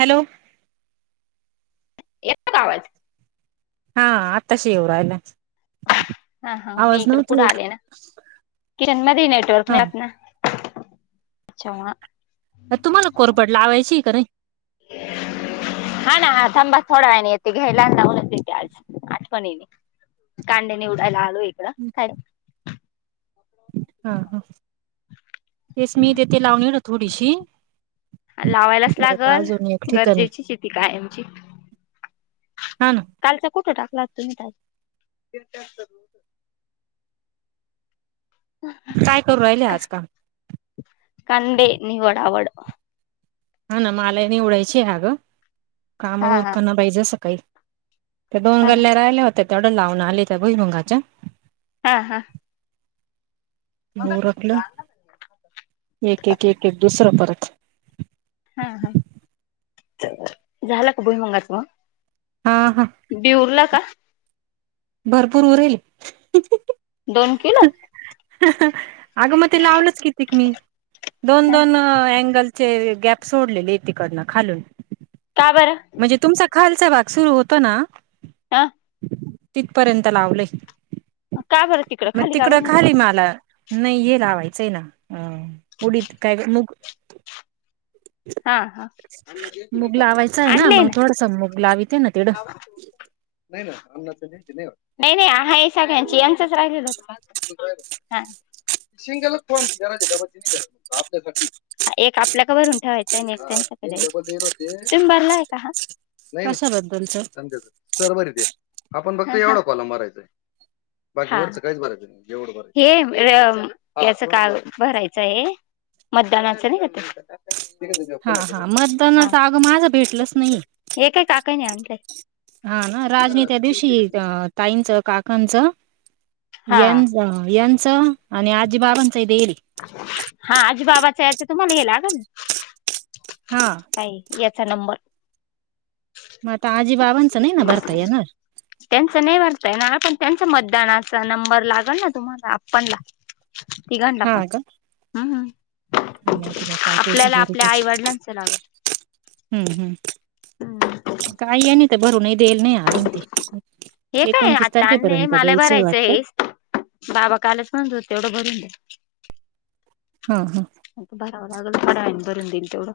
Hello. [unintelligible] हा आताशी येउ राहिलंय. हा हा मी इकड पुढे आले ना किचन मध्ये नेटवर्क नाही येत हा ना. [unintelligible] तुम्हाला कोरपड लावायची का नाही? [inaudible] हा ना थांबा थोड्या वेळानी येते घ्याला लाहाऊ ना तिथे आज आठवणी. कांद्या निउडायला आलो इकडं काय. हा हा, तेच मी तेथे लावले ना थोडीशी. लावायलाच परत लागल अजून एक ठिकाणी गरजेची शेती कायमची. [inaudible] हा ना. कालचा कठो टाकला तु्ी. काय करू राहिले का आज काम कांदे निवड आवड. हा ना मलानेवडायची हगं काम हा हा उरकना पाहिजे सकाळी. त्या दोन हा ना गल्ल्या राहिल्या होत्या तेवढ्या लावून आले त्या भुई मुंग्यांच्या. हा हा. होरखलं एक एक एक एक दुसरं परत. हा हा झाला का बहिमुगाच मग हा हा. बि उरला का? भरपूर उरेल. दोन किलो. [unintelligible] अगं मग ते लावलंच कितीक मी. दोन दोन अँगलचे गॅप सोडलेले एक तीकडनं खालून. का बरं म्हणजे तुमचा खालचा भाग सुरू होतो ना? हा तिथपर्यंत लावलय का बरं मग खाली का तिकडं बरं नाही लावलं खाली माल नाही ये लावायचंय ना अ उडीत काय मुग हा हा मुग लावायचां आहे ना मग थोडस मुग लाविते ना तिकडं [inaudible] नाही ना [unintelligible] [unintelligible] नाही नाही आहे हे सगळ्यांची यायच - राहिलेलं होत [unintelligible] हा सिंगलच फोन करायच डबलच नही कराच आपल्या साठी एक आपल्याक भरून ठेवायचं? सैनिक त्यांच्या कडे तुम्ही भरलाय का हा नाही नाही कशाबद्दलच [unintelligible] सव्हर हाय ते आपण फक्त एवढा कॉलम भरायचाय बाकी वरच काहीच भरायचं नाही हा हे याच का भरायचय मतदानाच नाही का ते हा हा मतदानाच आगं माझं भेटलंच नाही. ए काय काकांनी आणलंय? हा ना राजनी त्या दिवशी ताईंचं काकांचं हा यां- यांचं आणि आजी बाबांच देईली. हा आजीबाबाच आहे ते तुम्हाला हे लागन. हा काय याचा नंबर. म तर आजी बाबाच नाही ना भरता येणार. त्यांच नाही भरता येणार पण त्यांच मतदानाचा नंबर लागन ना तुम्हाला आपाणला. तिघांना पण हम्म ह नाही ते बई काय आपल्याला आपल्या आई [unintelligible] वडिलांच लागल. हम्म हम्म गाई आणि ते भरूनही देल नाही अजून ते हे काय एकोणतीस आता आणलंय तारखेपर्यंत मला द्यायचंय भरायचं वाटतं. हे बाबा कालच म्हणत होते तेवढं भरून द्या हा हा आता भरावं लागल [unintelligible] भरून देईल तेवढं.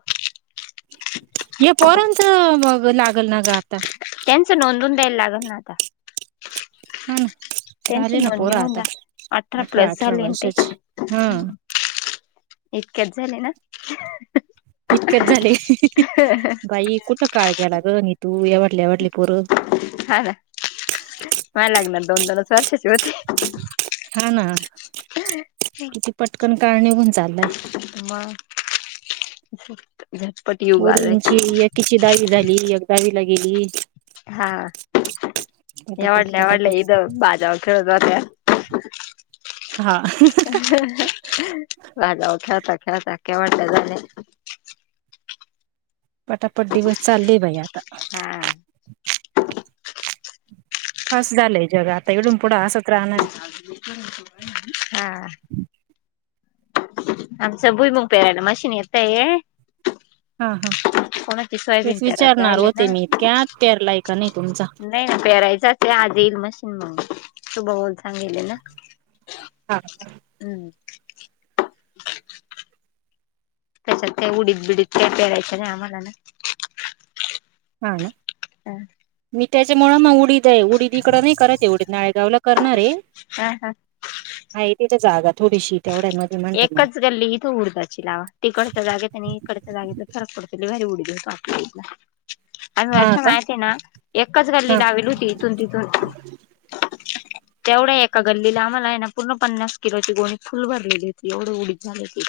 हे पोरांच मग लागल ना ग आता. त्यांच नोंदून द्यायला लागल ना आता. हा ना त्यांची झाले ना नोंदणी पोरं होऊन आता जा अठरा प्लस अठरा झाले ना ते वर्षाचे हा इतक्यात झाले ना इतक्यात झाले. बाई कुठं काळ गेला ग नीतू एवाडली एवाडली पोरं. हा ना मय लागणात दोन दोनच वर्षाची होती. हा ना [unintelligible] किती पटकन काळ निघुन चालला मग [unintelligible] आलाय पोरींची एकीची दहावी झाली एक दहावी ला गेली. हा पटापट यावडलेवडले पटापट इ बाजव- खेळत त्या हा राजगा खेळता खेळता केव्हाडल्या झालाय. पटापट दिवस चाले भाई आता हा हस झालंय जग आता एवढुन पुढं असं हा आमचा भुईमुंग प्यारायला मशीन येतय. हा हा कोणाची सोयाबीन तेच पेरायला विचारणार जायले ना होते मी इतक्यात प्यारलाय का नाही तुमचा नाही ना पेरायचाच आहे आज येईल मशीन मगून तु भवाला सांगीतले ना. हां हम्म त्याच्यात काय उडीत बिडीत काय पेरायचं नाही आम्हाला ना हा ना मी त्याच मुळा न उडी- य उडीद इकडं नाही करायच आहे उडीद नाळेगाव ला करणार आहे. हा हा हा तिथं जागा थोडीशी तेवढ्यान व एकच गल्ली हिथ उडदाची लाव तिकड तर जागेत त्यां इकडच्या जाग फरक पडत घारी उडी देऊन आपला आम्ही हा वरच्या का माहती आहे ना, एकाच गल्ली हा नावेल होती इतुन तीतून तेवढ्या एका गल्लीला आम्हाला आहे ना पूर्ण पन्नास किलो ची गोणी फुल भरलेली होती. एवढ उडीद झाले ति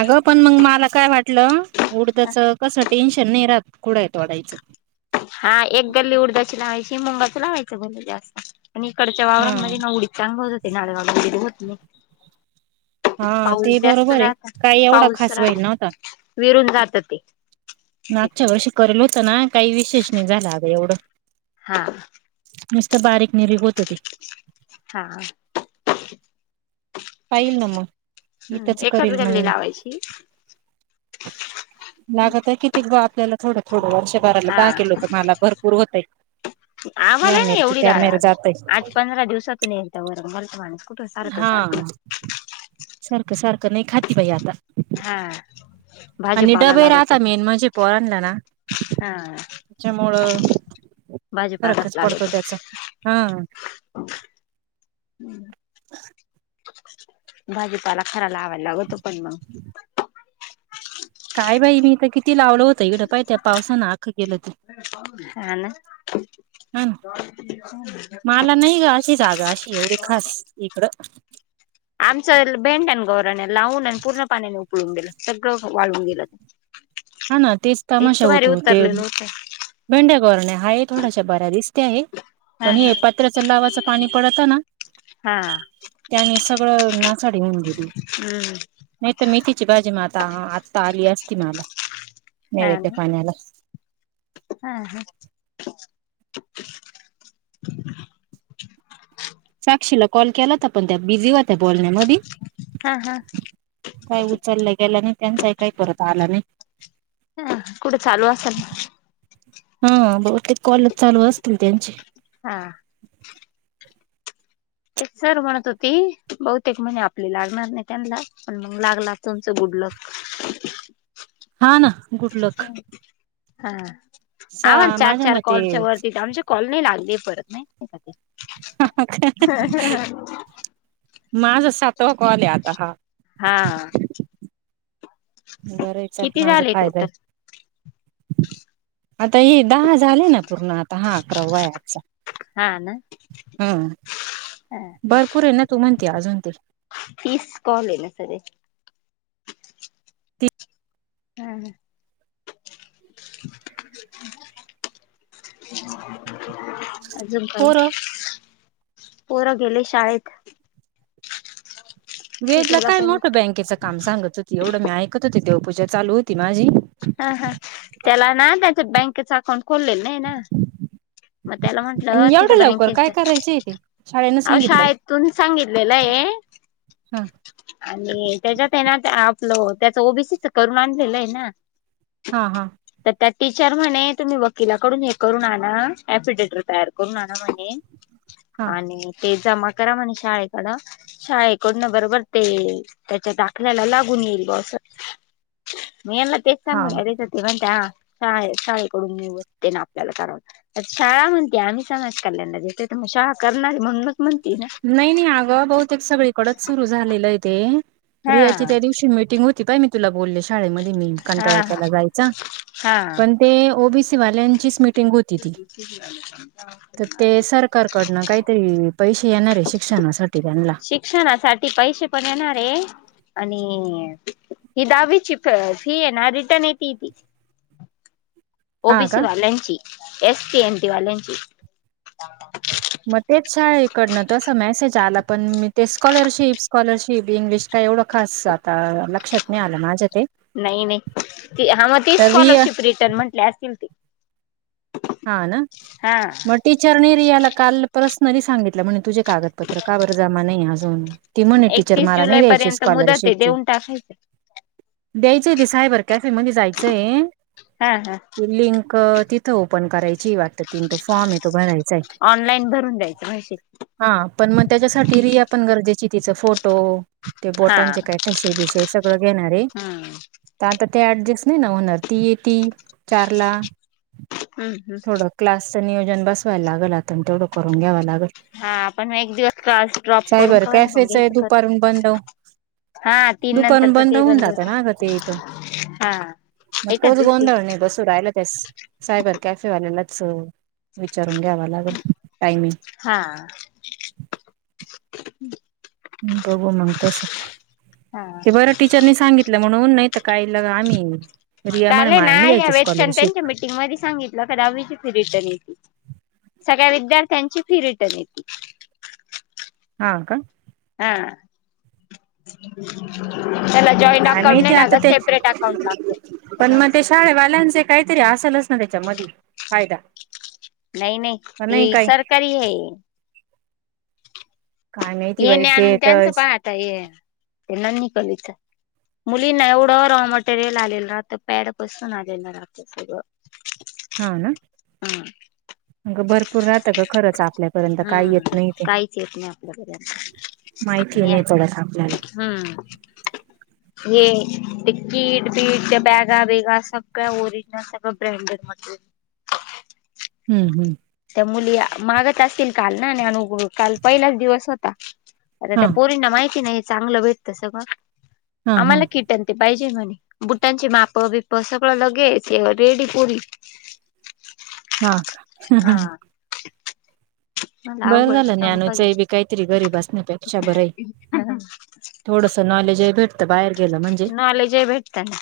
अगं पण मग मला काय वाटलं उडतच कसं टेन्शन नाही राहत कुडाय तोडायच हा एक गल्ली उडदाची लावायची मुंगाचं लावायचं भले जास्त आणि इकडच्या हा वावरांमध्येणजे नावडीत चांग होत होे नाळवाड वगैरे होत नाही. हा ते पाऊस जास्त बरोबर आहे जात काही एवढा खास पाऊसला व्हाईल नव्हता. विरून जात ते मागच्या तिकडं वर्षी करेल होतं ना काही विशेष नाही झाला अगं एवढं हा नुसत बारीक निरग होत ते.. हा पाहिल ना मग, मी हम्म त्याच एकच करील म गल्ली लावायची लागत आहे किती आपल्याला थोडं थोडं वर् शक ारला हा दहा केल हो तर मला भरपूर होतय. आम्हाला या नाही मिरची एवढी त्या डाळ मिर लागत जातय आठ पंधरा दिवसातून एकदा वरण खातो मानूस हा सारखं सारखं नाही खाती बाई आता हा आणि भाजीपाला डबे लागतो राहता मेन म्हणजे पोरांना ना हा त्याच्यामुळं भाजीपालाच फरकच पडतो लागतो. त्याचा हा हम्म भाजीपाला खरा लावायला लागतो पण मग काय बाई मी तर किती लावलो होत. इकडं पाहि त्या पावसानं आख गेलं ते हा ना हा ना मला नाही ग अशी जागा अशी एवढी खास इकडं आमच भेंड आहे गौराण लावून पूर्ण पाण्याने उकळून गेलं सगळं वाळून गेलं. हा ना तेच इतकं तमाशा भारी होतो ते उतरलेलं होतं भेंड्या गोरणे हा आहे थोडाश बऱ्या दिसते आहे हा पण हे हा प कत्रच लावाच पाणी पडत ना. [inaudible] हा त्यानी सगळं नासाडी घेऊन गेली. हम्म नाही तर मेथीची भाजी म आता आत्ता आली असती मला नवेच्या पाण्याला हा हा साक्षीला कॉल केला होता पण त्या बिझी होत्या फोन मध्ये हा. हा. उचलल्या गेला नाही त्यांच काही परत आला नाही. कुठं चालू असेल बहुतेक कॉल चालू असेल त्यांचे हा ते सर म्हणत होतेबहुतेक लागणार नाही. आपल्याला तुमचं गुड लक गुड लक सा आम्हाला चार माझ्या चार मते कॉलच्या वरती कॉल नाही लागले परत माहीत आहे काय ते माझ सातवा कॉल आहे आता हा [unintelligible] हा बरं चाल किती माझा झाले फायदा टोटल आहे. आता दहा झाले पूर्ण आता हा अकरावा आहे. आजचा हा ना हा तु म्हणती अजून तर फीस कॉले ना सर [unintelligible] हह अजून काही. पोरं पोरं गेले शाळेत. वेदला कितवीला काय पण मोठं बँकेचं काम सांगत होती मी ऐकत होती माझी देवपूजा चालू होती. त्याच बँकेच अकाउंट खोललेलं नाही [unintelligible] त्याला म्हंटलं आणि तिच्या एवढं लवकर काय बँकेतच करायचे ते शाळेनं अशा सांगितलंय आहेतेत तु सांगितलेलं हा आणि त्याच्यातत्याच ओबीसीच करून आणलेलं आहे. हा हा टीचर म्हणे तुम्ही वकिलाकडून फिडेटर तयार करू आना हा जमा करा शाळेकडं शाळेकडण बरोबर त्याच्या दाखल्याला लागून येईल मी यांना तेच हा सांगून राहिले ते म्हणता शाळेकडून नाही होत ते आपल्याला करून आणावे लागेल शाळा म्हणते आम्ही समाज कल्याणला येते तर मग शाळा करणार म्हण मग [unintelligible] अगं बहु ते सगळीकडेच सुरू झालेलं आहे रियाची हा त्या दिवशी मिटिंग होती मी तुला बोलले शाळेमध्ये मी कंटाळा हा केला जायचा हा पण ती ओबीसी वाल्यांची मीटिंग स का [unintelligible] शिक्षणासाठी त्यांना. शिक्षणासाठी पैसे पण येणार हे दहावीची फी रिटर्न येते ती हा ओबीसी का वाल्यांची एसएनटी वाल्यांची मग तेच शाळेकडनं तसं मेसेज आला पण स्कॉलरशिप स्कॉलरशिप इंग्लिश एवढं खास लक्षात नाही आलं माझ्या ते नाही नाही ती तर रिया स्कॉलरशिप रिटर्न म्हटली असतील ती हा ना हा मग टीचरने रियाला काल प्रर्सनली सांगितलं कागदपत्र का जमा नाही अजून ती टीचर म्हणे मला स्कॉलरशिप नाही द्यायचे देऊन ठीक आहे. द्यायचं आहे ते साहेबर कॅफे म जायचंय हा हा ते लिंक तिथं पण करायची वाटत तीन तोॉम आहे तो भराय ऑनलाईन भरून द्यायच भाश हा पण मग त्याच्यासाठी री आपण गरजेची तिचं फोटो ते हा बोटांचे काय कसे विषय सगळं घेणार य हम्म तर आता ते ऍडजस्ट नाही ना होणार ती येती चारला हा हा क्लासचं नियोजन बसवायला लागल आता, तेवढं करून घ्यावं लागल. हा आपण एक दिवस क्लास ड्रॉप करून सायबर का होईना? कॅफेच आहे घ्यायचं बंद करून. दुपारून बंद होऊन जातं ना ग ते. हा मग एकाच तोच दिवशी गोंधळ बसू नाही राहियला त्यास. सायबर कॅफेवाल्यालाच विचारून घ्यावा लागल टायमिंग. हा बघू मग तस हा ते बराठी नी सांगितलं म्हणून नाही तर काही ल आम्ही रिया म्हणे कालेय मला नाही या्या द्यायची वेचच्या त्यांच्या स्कॉलरशिप भेटींग मध्ये सांगित आप कदामीवीची फी रिटर्न येते सगळ्या विद्यार्थ्यांची फी रिटर्न येते हा का? आ. त्याला जॉईंट काय अकाउंट माहिती नाही आता लागत, ते सेपरेट अकाउंट लागत पण मग मुलांच. ते शाळेवाल्यांचे काहीतरी असलच ना, त्याच्या मधी फायदा. नाही नाही, का ही काही सरकारी आहे. काय माहिती ये बाई नाही ते आणून तर त्यांचं पाहता ये, त्यांना नाई कलच. मुलीना एवढं रॉ मटेरियल आलेलं राहत. पॅड बसून आलेलं राहतं सगळं. हाव ना? हम्म अग भरपूर राहतं का खरंच, आपल्यापर्यंत काही येत नाही ते. काईच येत नाही आपल्यापर्यंत. माहिती नाही पडत आपल्याला. हूम्म. ये ते कीट बीट, त्या बॅगा बीगा, सगळ वोरिजनल त्या सगळ ब्रँडेड म. हू हू. त्या मुली मागत असतील काल ना आणि अनु काल पहिलाच दिवस होता. आता त्या हा पोरींना माहिती नाही, चांगलं भेटत सगळं हां, हां, आम्हाला कि बुट ते पाहिजे म्हणे बुटांचे माप, बिप सगळं लगेच रेडी पोरी हा का? हा. म बरं अवघडच झालं काम पाजे ज्ञानूचंही बी काहीतरी घरी थोडंस नॉलेज आहे भेट नाले जय भेटतात.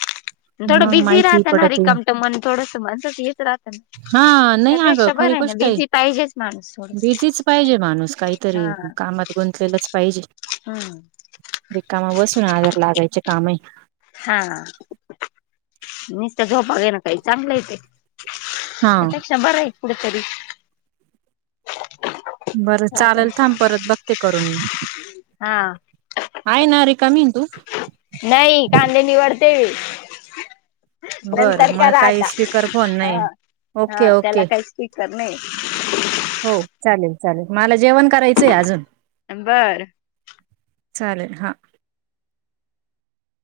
थोडं मग बिझी माहिती राहतं ना, पडते. रिकामट मन थोडस [unintelligible] राहत हां, नाही अगं ना [unintelligible] बर खरी आहे ना, गोष्ट बिझी पाहिजेच माणूस. थोडस. बिझीच पाहिजे माणूस, काहीतरी कामात गुंतलेलाच पाहिजे. हू. रिकाम बसून आजार लागायचे काम ये. हा हा. नुसत झोपा घेण्या ना काही चांगलं हाय ते, हां, त्यापेक्षा बरं हाय कुठतरी बरं चालेल, हा थांब परत बघते करून मी. आहे ना रिका मी तू? नाही कांदे निवडते. नंतर बरं मग करा काही आता. स्पीकर फोन नाही. हा हा. ओके, त्याला ओके. काही स्पीकर नाही. हो चालेल चालेल, मला जेवण करायचंय अजून. बरं. चालेल हा.